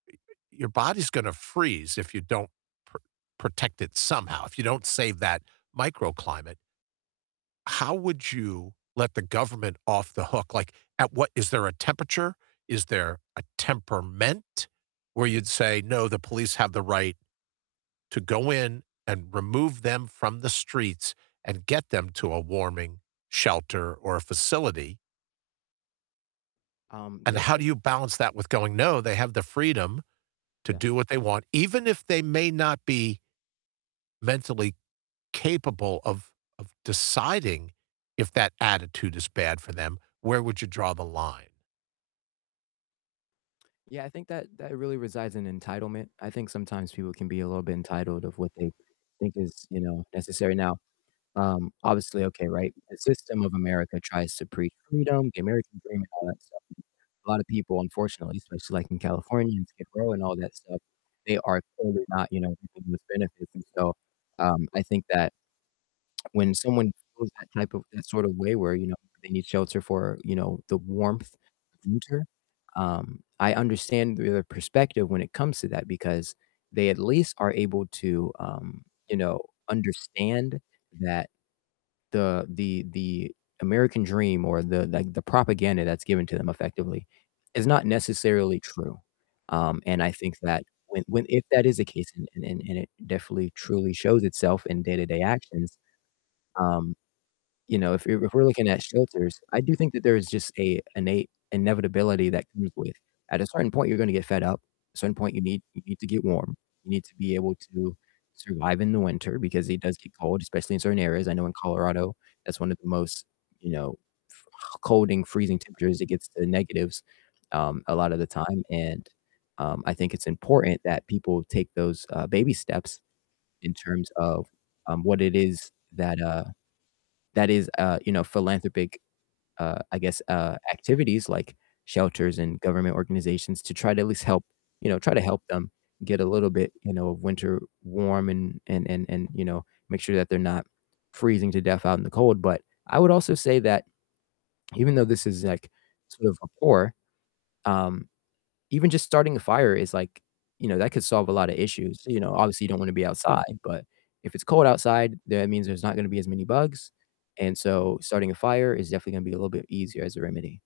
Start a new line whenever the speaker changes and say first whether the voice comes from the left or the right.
right: Your body's gonna freeze if you don't, pr protect it somehow, if you don't save that microclimate. How would you let the government off the hook? Like, at what is there a temperature? Is there a temperament where you'd say, "No, the police have the right to go in and remove them from the streets and get them to a warming shelter or a facility"?
left: Um,
right: And
left: that
right: how do you balance that with going, "No, they have the freedom to
left: Yeah.
right: do what they want," even if they may not be mentally capable of, of deciding if that attitude is bad for them? Where would you draw the line?
left: Yeah, I think that that really resides in entitlement. I think sometimes people can be a little bit entitled of what they think is, you know, necessary. Now, um, obviously, okay, right? The system of America tries to preach freedom, the American dream and all that stuff. A lotta people, unfortunately, especially, like, in California, and Skid Row and all that stuff, they are totally not, you know, reaping those benefits. And so, um, I think that when someone goes that type of that sort of way where, you know, they need shelter for, you know, the warmth of winter, um, I understand their perspective when it comes to that because they at least are able to, um, you know, understand that the the the American dream or the, like, the propaganda that's given to them effectively is not necessarily true. Um, and I think that when, when if that is the case and, and and it definitely truly shows itself in day-to-day actions, um, you know, if you're if we're looking at shelters, I do think that there is just a innate inevitability that comes with, at a certain point, you're gonna get fed up. At a certain point, you need you need to get warm. You need to be able to survive in the winter because it does get cold, especially in certain areas. I know in Colorado, that's one of the most, you know, cold and freezing temperatures. It gets to the negatives, um, a lotta the time. And, um, I think it's important that people take those, uh, baby steps in terms of, um, what it is that, uh, that is, uh, you know, philanthropic, uh, I guess, uh, activities, like, shelters and government organizations to try to at least help, you know, try to help them get a little bit, you know, winter warm and and and, you know, make sure that they're not freezing to death out in the cold. But, I would also say that even though this is, like, sort of a poor, um, even just starting a fire is, like, you know, that could solve a lot of issues. You know, obviously you don't wanna be outside, but, if it's cold outside, that means there's not gonna be as many bugs. And so, starting a fire is definitely gonna be a little bit easier as a remedy.